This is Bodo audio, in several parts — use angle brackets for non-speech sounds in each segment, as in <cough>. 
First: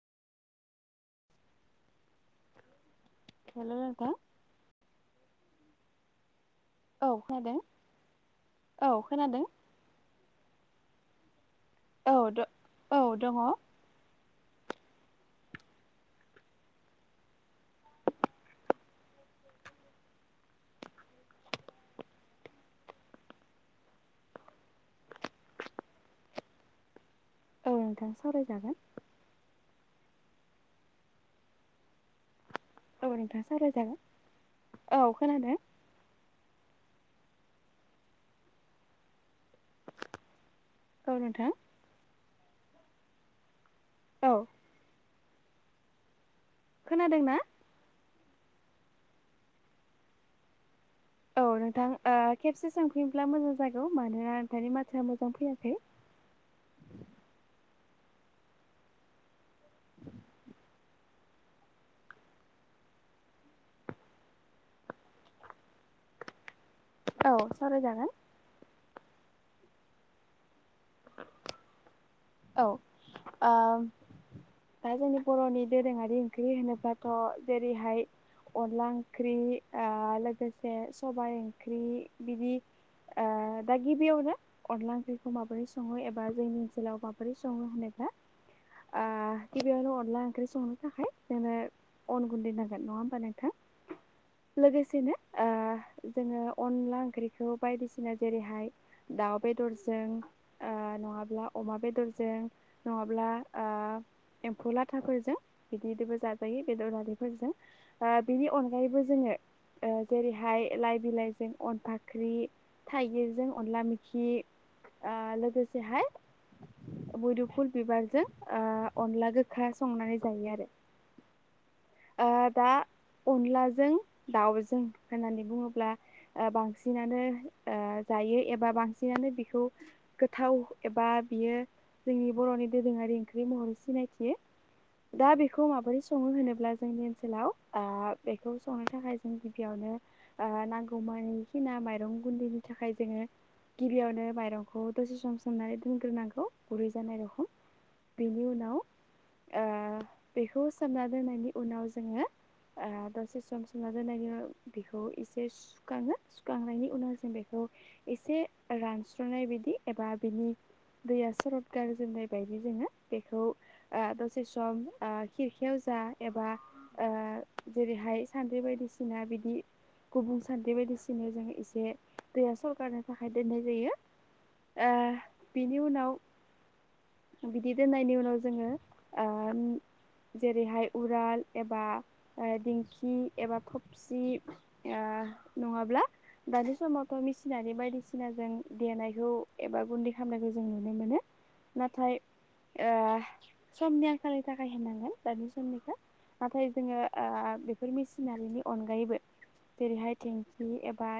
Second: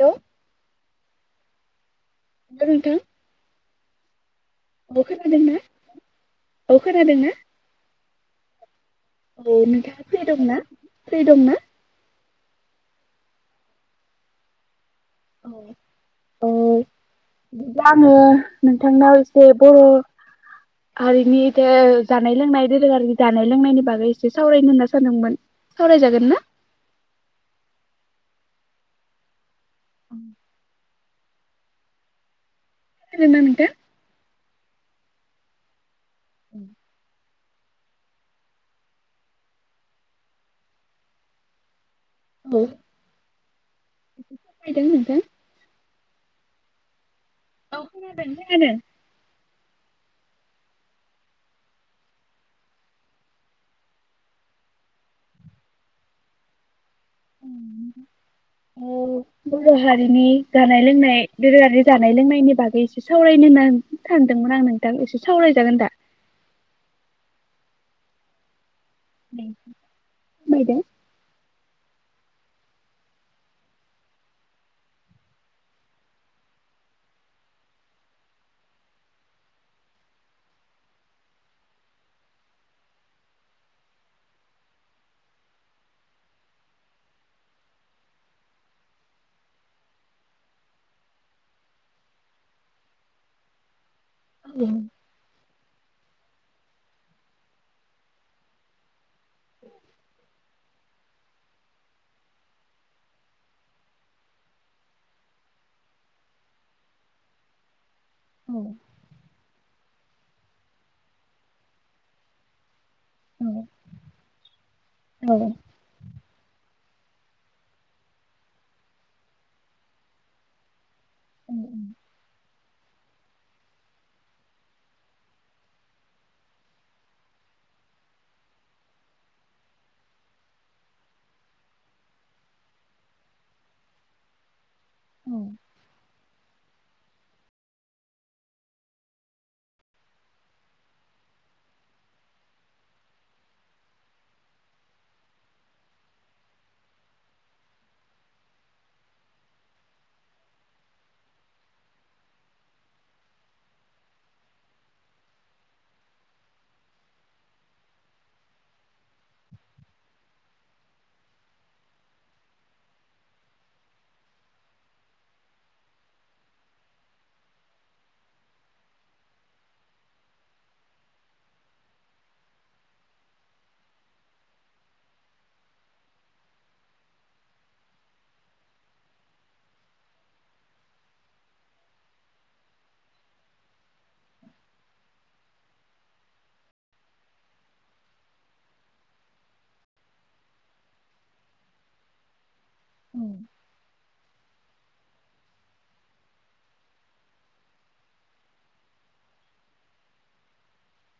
हेल' हेल नोंथां हेल' नोंथां औ खोनादोंना औ खोनादों ना? औ खोनादों। औ नोंथाङा फ्रि दंना फ्रि दंना? औ द औ दङ। औ औ बिदिब्ला आङो नोंथांनाव एसे बर' हारिनि इदि जानाय लोंनाय दोरोङारि जानाय लोंनायनि बागै एसे सावरायनो होनना सानदोंमोन। सावरायजागोन ना औ नोंथां सावरायजागोन <unintelligible> औ नोंथांङा खोनादोंना नोंथां सावरायजागोन औ खोनादों उं ओ नोंथां औ औ फैदों नोंथां खोनादों ना औ खोनादों-खोनादों औ <unintelligible> नोंथां ओ खेबसे सोंफैयोब्ला मोजां जागौ मानोना नोंथांनि माथोआ मोजां फैयाखै औ बर हारिनि जानाय लोंनाय दोरोंङारि जानाय लोंनायनि बागै एसे सावरायनो सानदों मोन आं नोंथां एसे सावरायजागोन दा औ सावराय जागोन मायदों औ ओ दा जोंनि बरनि दोरोंङारि ओंख्रि होनोब्लाथ जेरैहाय अनला ओंख्रि आ लोगोसे सबाय ओंख्रि बिदि आ दा गिबियावनो अनला ओंख्रिखौ माबोरै संङो एबा जोंनि ओनसोलाव माबोरै संङो होनोब्ला आ गिबियावनो अनला ओंख्रि संनो थाखाय जोंङो अन गुन्दै नांगोन ननङा होमबा नोंथां <unintelligible> लोगोसेनो <unintelligible> जोंङो अनला ओंख्रिखौ बायदिसिना जेरैहाय दाउ बेदरजों <unintelligible> नंङाब्ला अमा बेदरजों नंङाब्ला एम्फौ लाथाफोरजों बिदि बिदिबो जाजायो बेदरहारिफोरजों आ बिनि औ अनगायैबो जोंङो ओ‌ जेरैहाय लाइ बिलाइजों अनफाख्रि थाइगिरजों अनला मेखि आ आगोल लोगोसेहाय <unintelligible> मोदोफुल बिबारजों अनला गोखा संनानै जायो आरो ओ दा अनलाजों दाउजों होननानै बुंङोब्ला बांसिनानो ओ जायो एबा बांसिनानो बिखौ गोथाव एबा बियो जोंनि बरनि दोरोंङारि ओंख्रि महरै सिनायथियो दा बेखौ माबोरै संङो होनोब्ला जोंनि ओनसोलाव ओ बेखौ संनो थाखाय जों गिबियावनो ओ नांगौ मो बायखिना माइरं गुन्दैनि थाखाय जोंङो गिबियावनो माइरं खौ दसे सम सोमनानै दोनग्रोनांगौ गुरै जानाय रखम बेनि उनाव ओ बेखौ सोमना दोननायनि उनाव जोंङो ओ दसे सम सुना दोनायनि‌ उनाव बेखौ एसे सुखांङो सुखांनायनि उनाव जों बेखौ एसे रानस्रनाय बिदि एबा बिनि दैया सरद गारजेननाय बायदि जोंङो बेखौ दसे सम ओ खिरखियाव जों आ एबा ओ जेरैहाय सान्द्रि बायदिसिना बिदि गुबुं सान्थ्रि बायदिसिनायाव जों एसे दैया सरखारनि थाखाय दोननाय जायो ओ बेनि उनाव बिदि दोननायनि उनाव जोंङो आ जेरैहाय उराल एबा दिंखि एबा खफसि ओ नङाब्ला दानि समावथ' मेसिनारि बायदिसिनाजों देनायखौ एबा गुन्दै खालामनायखौ जों नुनो मोनो नाथाय ओ समनि आं खालनि थाखाय होनांगोन दानि समनिखो नाथाय जोङो ओ बेफोर मेसिनारिनि अनगायैबो जेरैहाय टेंखि एबा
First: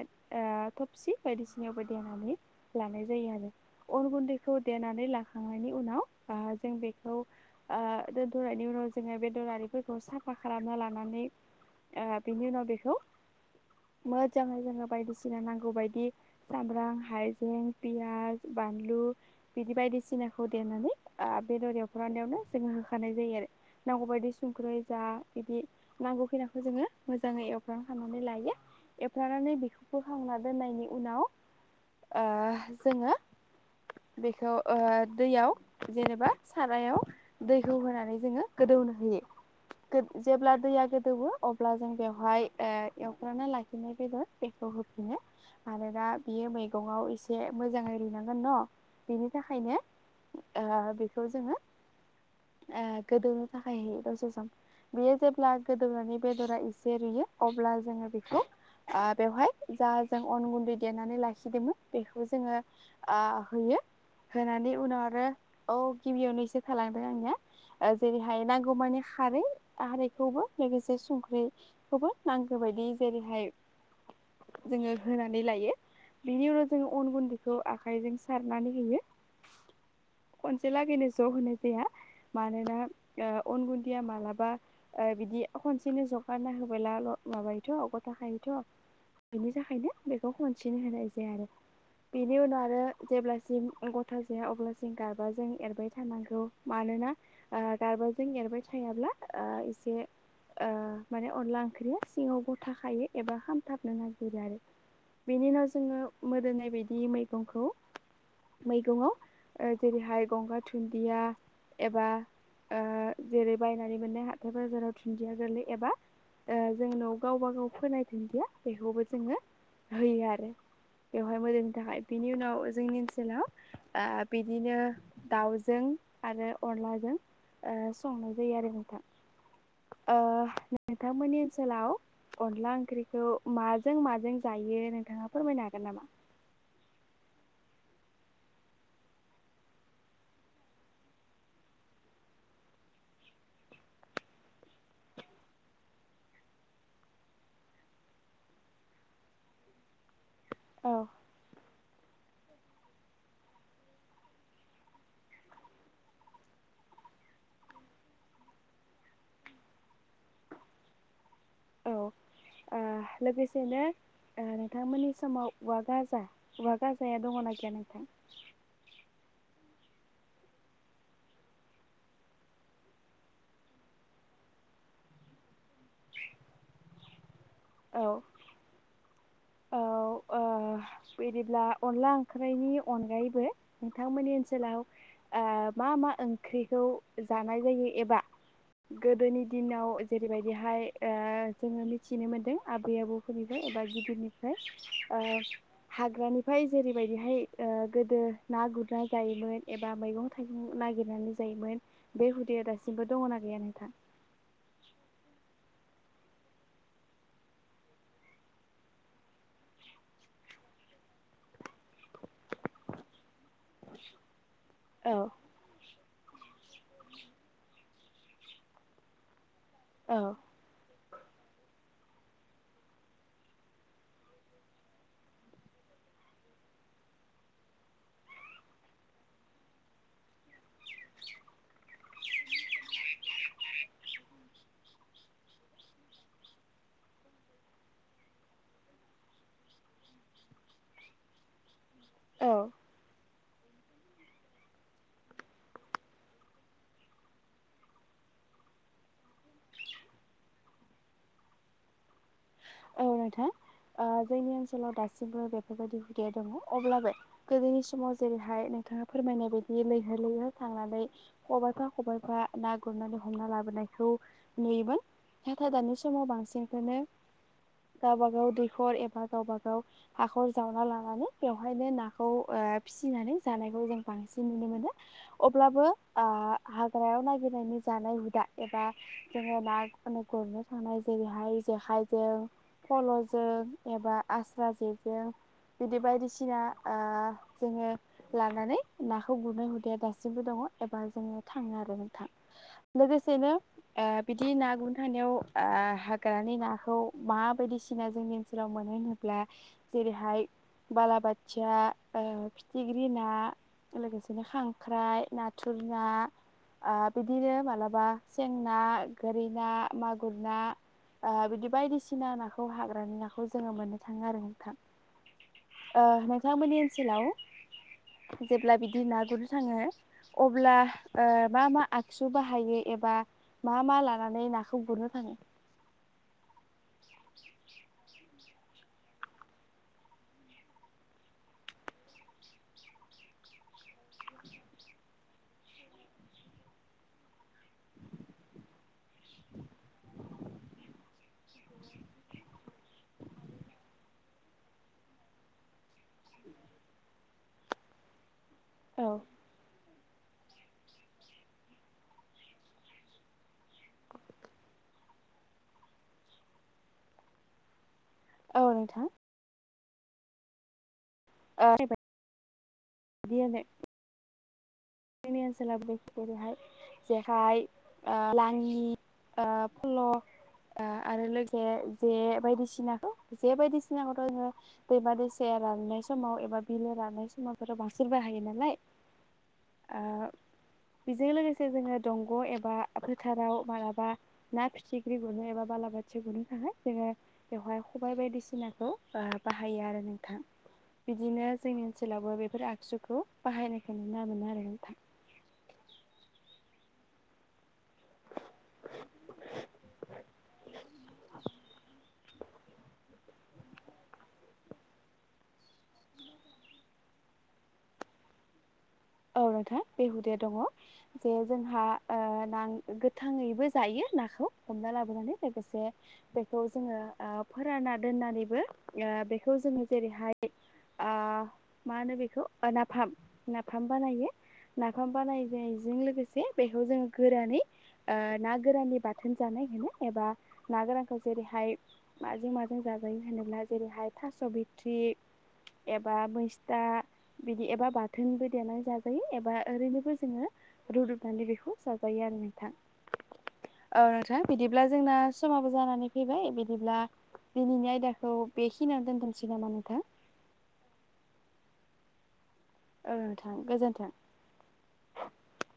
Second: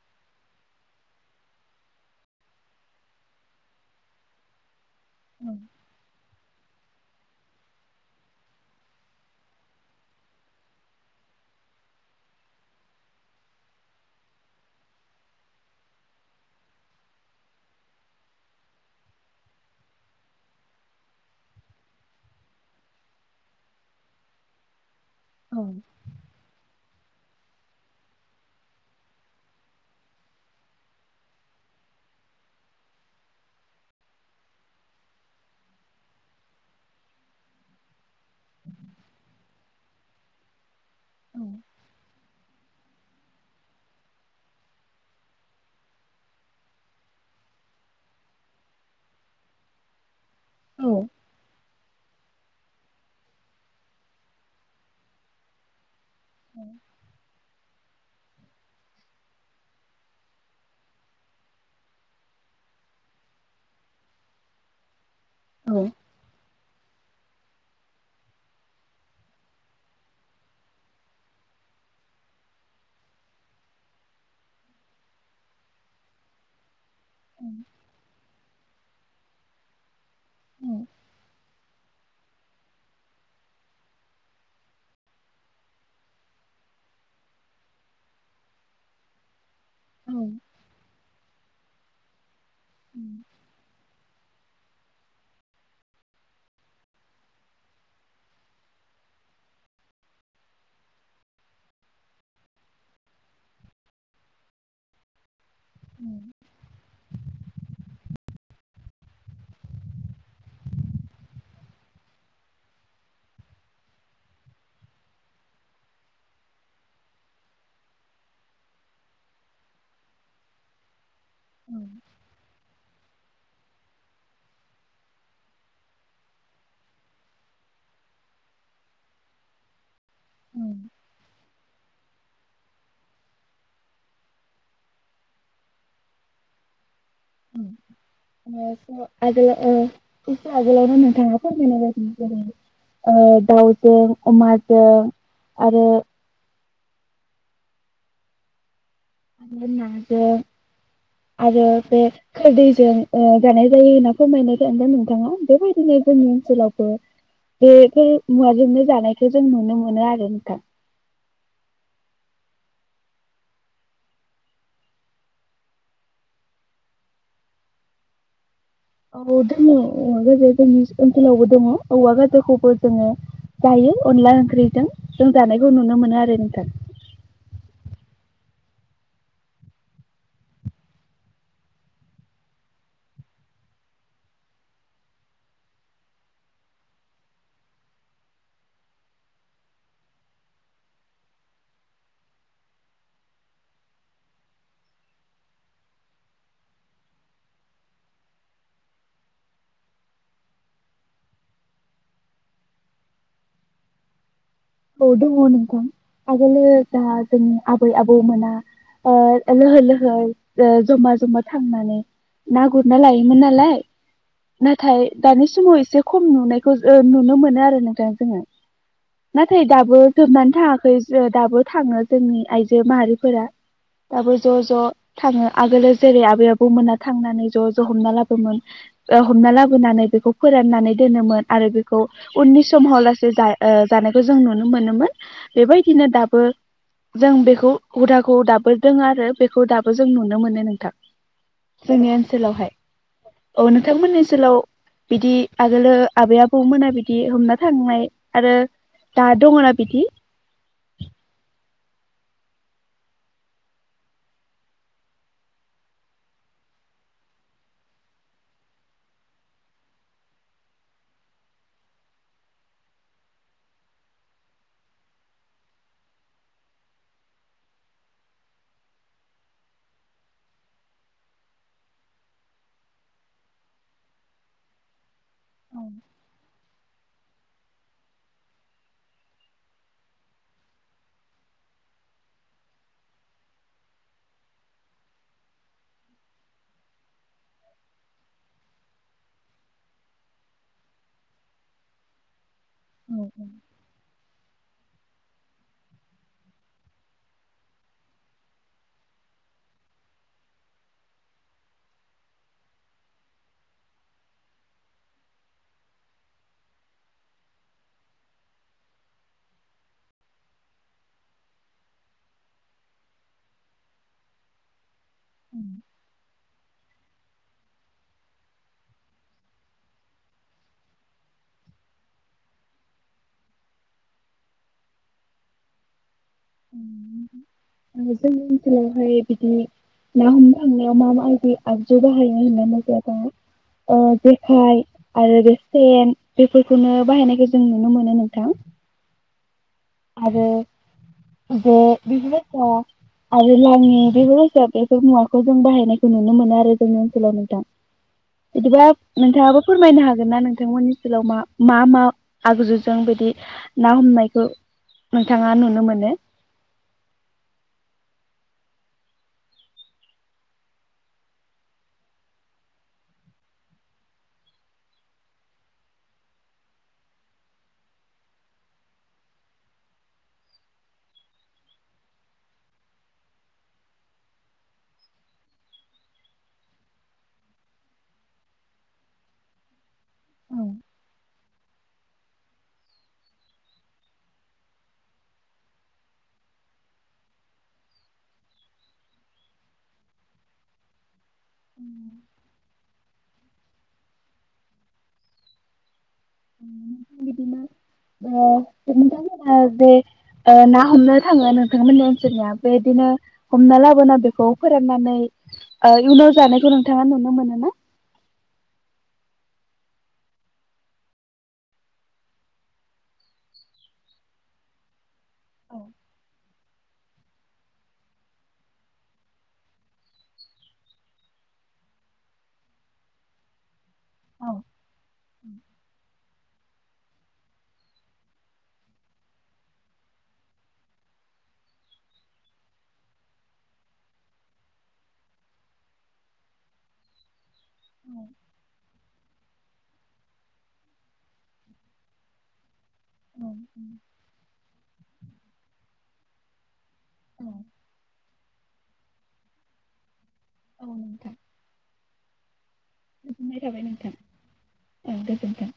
ओ थबसि बायदिसिनायावबो देनानै लानाय जायो आरो अर गुन्दैखौ देनानै लाखांनायनि उनाव बा जों बेखौ ओ दोनथनायनि उनाव जोङो बे दलारिफोरखौ साफा खालामना लानानै ओ बिनि उनाव बेखौ मोजाङै जोङो बायदिसिना नांगौ बायदि सामब्राम हाइजें पियाज बानलु बिदि बायदिसिनाखौ देनानै ओ बेदर एवफ्रानायावनो जोङो होखानाय जायो आरो नांगौबायदि संख्रै जा बिदि नांगौ खैनाखौ जोङो मोजाङै एवफ्रांखांनानै लायो एवफ्रानानै बेखौबो खांना दोननायनि उनाव ओ जोङो बेखौ ओ दैयाव जेनेबा सारायाव दैखौ होनानै जोङो गोदो दौनो होयो जेब्ला दैया गोदौओ अब्ला जों बेव हायो एवफ्राना लाखिनाय बेदर बेखौ होफिनो आरोना बियो मैगङाव एसे एसे मोजाङै रुयनांगोन न' बिनि थाखायनो ओ बेखौ जोङो ओ गोदौनो थाखाय दसे सम बेयो जेब्ला गोदौनानै बेदरा एसे रुयो अब्ला जोङो बेखौ ओ बेवहाय जा जों अन गुन्दै देनानै लाखिदोंमोन बेखौ जोङो ओ होयो होनानै उनाव आरो औ गिबियावनो एसे थालां <inaudible> ओ जेरैहाय नांगौ मानि खारै खारैखौबो लोगोसे संख्रिखौबो नांगौ बादि जेरैहाय जोङो होनानै लायो बेनि उनाव जोङो अन गुन्दैखौ आखाइजों सारनानै होयो <inaudible> खनसे लागैनो ज' होनाय जाया मानोना ओ अन गुनदैया मालाबा ओ बिदि खनसेनो जगारना होबोला ल माबायोथ' गथाखायोथ' थाखायनो बेखौ खनसेनो होनाय जाया आरो। <inaudible> बिनि उनाव आरो जेब्लासिम गथा जाया अब्लासिम गारबाजों एरबाय थानांगौ मानोना ओ गारबाजों एरबाय थायाब्ला ओ एसे ओ माने अनला ओंख्रिया सिङाव गथा खायो एबा खामथाबनो नागिरो आरो। बेनि उनाव जोङो मोदोमनाय बायदि मैगंखौ <inaudible> मैगङाव ओ जेरैहाय गंगार दुन्दिया एबा ओ जेरै बायनानै मोननाय हाथाय बाजाराव दुन्दिया गोरलै एबा ओ जोंनाव गावबा गाव फोनाय दिन्दिया बेखौबो जोङो होयो आरो बेवहाय मोदोमनि थाखाय बिनि उनाव जोंनि ओनजोलाव ओ बिदिनो दाउजों आरो अनलाजों ओ संनाय जायो आरो नोंथां ओ नोंथांमोननि ओनसोलाव अनला ओंख्रिखौ माजों माजों जायो नोंथाङा फोरमायनो हागोन नामा? उम आगोलाव ओ एसे आगोलावनो नोंथाङा फोरमायनाय बिदि जोंनि ओ दाउजों अमाजों आरो आरो नाजों औ आरो बे खोरदैजों ओ जानाय जायो होनना फोरमायनाय नोंथाङा बेबायदिनो जोंनि ओनसोलावबो बेफोर मुवाजोंनो जानायखौ जों नुनो मोनो आरो नोंथां औ आह लोगोसेनो ओ नोंथांमोननि समाव उवा गाजा उवा गाजाया दङ ना गैया नोंथां औ दोङो ओ गोदो जोंनिस ओनसोलावबो दङ औवा गाजाखौबो जोङो जायो अनला ओंख्रिजों जों जानायखौ नुनो मोनो आरो नोंथां औ औ ओ बिदिब्ला अनला ओंख्रैनि अनगायैबो नोंथांमोननि ओनसोलाव ओ ओ मा मा ओंख्रिखौ जानाय जायो एबा गोदोनि दिनाव जेरैबायदिहाय ओ जोङो मिथिनो मोन्दों आबै आबौ फोरनिफ्राय एबा गिदिरनिफ्राय ओ हाग्रानिफ्राय जेरैबायदिहाय ओ गोदो ना गुरना जायोमोन एबा मैगं थाइगं नागिरनानै जायोमोन बे हुदाया दासिमबो दङना गैया नोंथां औ दङ नोंथां आगोलो जा जोंनि आबै आबौमोना ओ लोहोर लोहोर ओ जमा जमा थांनानै ना गुरना लायोमोन नालाय नाथाय औ दानि समाव एसे खम नुनायखौ ओ नुनो मोनो आरो नोंथां जोङो थै दाबो औ जोबनानै थाङाखै जो दाबो थाङो जोंनि आइजो माहारिफोरा दाबो ज' ज' थाङो आगोलो जेरै आबै आबौमोना थांनानै ज' ज' हमना लाबोमोन ओ हमना लाबोनानै बेखौ फोराननानै दोनोमोन आरो बेखौ उननि समहाव लासे जा ओ जानायखौ जों नुनो मोनोमोन बेबायदिनो दाबो जों बेखौ हुदाखौ दाबो दों आरो बेखौ दाबो जों नुनो मोनो नोंथां जोंनि औ ओनसोलावहाय औ नोंथांमोननि ओनसोलाव बिदि आगोलो आबै आबौमोना बिदि हमना थांनाय आरो दा दङना बिदि औ नोंथां ओ जोंनि ओनसोलाव दासिमबो बेफोरबायदि हुदाया दङ अब्लाबो गोदोनि समाव जेरैहाय नोंथाङा फोरमायनाय बायदि लैहोर लैहोर थांनानै खबाइफा खबाइफा ना गुरनानै हमना लाबोनाय- खौ नुयोमोन नाथाय दानि समाव बांसिनखौनो गावबा गाव दैखर एबा गावबा गाव हाखर जावना लानानै बेवहायनो नाखौ ओ बा फिसिनानै जानायखौ जों बांसिन नुनो मोनो अब्लाबो औ आ हाग्रायाव नागिरनायनि जानाय हुदा एबा जोङो ना उनखौनो सारनाय जायो जेरैहाय जेखाइजों फल'जों एबा आस्रा जेजों बिदि बायदिसिना ओ जोङो लानानै नाखौ गुरनो हुदा दासिमबो दङ एबा जोङो थाङो आरो नोंथां औ औ लोगोसेनो ओ बिदि ना गुरनो थानायाव ओ हाग्रानि नाखौ मा बायदिसिना जोंनि ओनसोलाव मोनो होनोब्ला जेरैहाय बालाबाथिया ओ फिथिग्रि ना ओलोगोसेनो खांख्राइ नाथुर ना ओ बिदिनो मालाबा सें ना गोरि ना मागुर ना ओ बिदि बायायदि- सिना नाखौ हाग्रानि नाखौ जोङो मोननो थाङो आरो नोंथां ओ नों- थांमोननि ओनसोलाव जेब्ला बिदि ना गुरनो थाङो अब्ला ओ मा मा आगसु बाहायो ए- एबा मा मा लानानै नाखौ गुरनो थाङो <unintelligible> ओङो जोंनि ओनसोलावहाय बिदिनो ना हमनो थांनायाव मा मा आयबोयो आगजु बाहायो होनना मोजांाब <unintelligible> ओ जेखाय आरो बे सेन बेफोरखौनो बाहायनायखौ जों नुनो मोनो नोंथां <inaudible> आरो बे बिफोरबायसा आरो लाङि बेफोर <inaudible> बेफोर मुवाखौ जों बाहायनायखौ नुनो मोनो आरो जोंनि ओनसोलावनो दा। बिदिब्ला औ नोंथाङाबो फोरमायनो हागोन ना नोंथांमोननि सोलाव मा-मा मा आगजुजों बे ना हमनायखौ नोंथाङा नुनो मोनो औ नोंथां आरैबायदि <inaudible> जोंनि ओनसोलाव <inaudible> जेखाय ओ लाङि आ फल' आ आरो लोगोसे जे बायदिसिनाखौ जे बायदिसिनाखौथ' जों दैमा दैसायाव राननाय समाव एबा बिलो राननाय समायफोराव बांसिन बाहायो नालाय ओ औ बेजों लोगोसे जोङो दंग' एबा फोथाराव मालाबा ना फिथिख्रि गुरनो एबा बालाबाथि गुरनो थाखाय जोङो बेवहाय खबाय बायदिसिनाखौ बाहायो आरो नोंथां। <inaudible> बिदिनो जोंनि ओनसोलावबो बेफोर आगजुखौ बाहायनायखौ नुनो मोनो आरो। नोंथां बिदिनो ओ नोंथांमोनहा बे ओ ना हमनो थाङो नोंथांमोननि ओनसोलनिया बेबायदिनो हमना लाबोना बेखौ फोराननानै इयुनाव जानायखौ नोंथाङा नुनो मोनो ना? औ नोंथां बे हुदाया दङ जे जोंहा ना गोथाङैबो जायो। नाखौ हमना लाबोनानै औ लोगोसे बेखौ जोङो फोराना दोननानैबो बेखौ जोङो जेरैहाय मा होनो बेखौ नाफाम नाफाम बानायो औ नाफाम बानायनायजों लोगोसे बेखौ जोङो गोरानै ना गोराननि बाथोन जानो थाखाय एबा ना गोरानखौ जेरै खाय माजों माजों जाजायो होनोब्ला जेरैहाय थास' बिथ्रि एबा मैस्था बिदि एबा बाथोनबो देनानै जाजायो एबा ओरैनोबो जोङो रुदबनानै बेखौ जाजायो आरो नोंथां। औ नोंथां बिदिब्ला जोंना समाबो जानानै फैबाय बिदिब्ला औ दिनैनि आयदाखौ बेखिनियाव दोनथोंसै नामा नोंथां? औ नोंथां औ नोंथां गोजोननाय थाबाय गोजोन्थों नोंथां औ गोजोन्थों।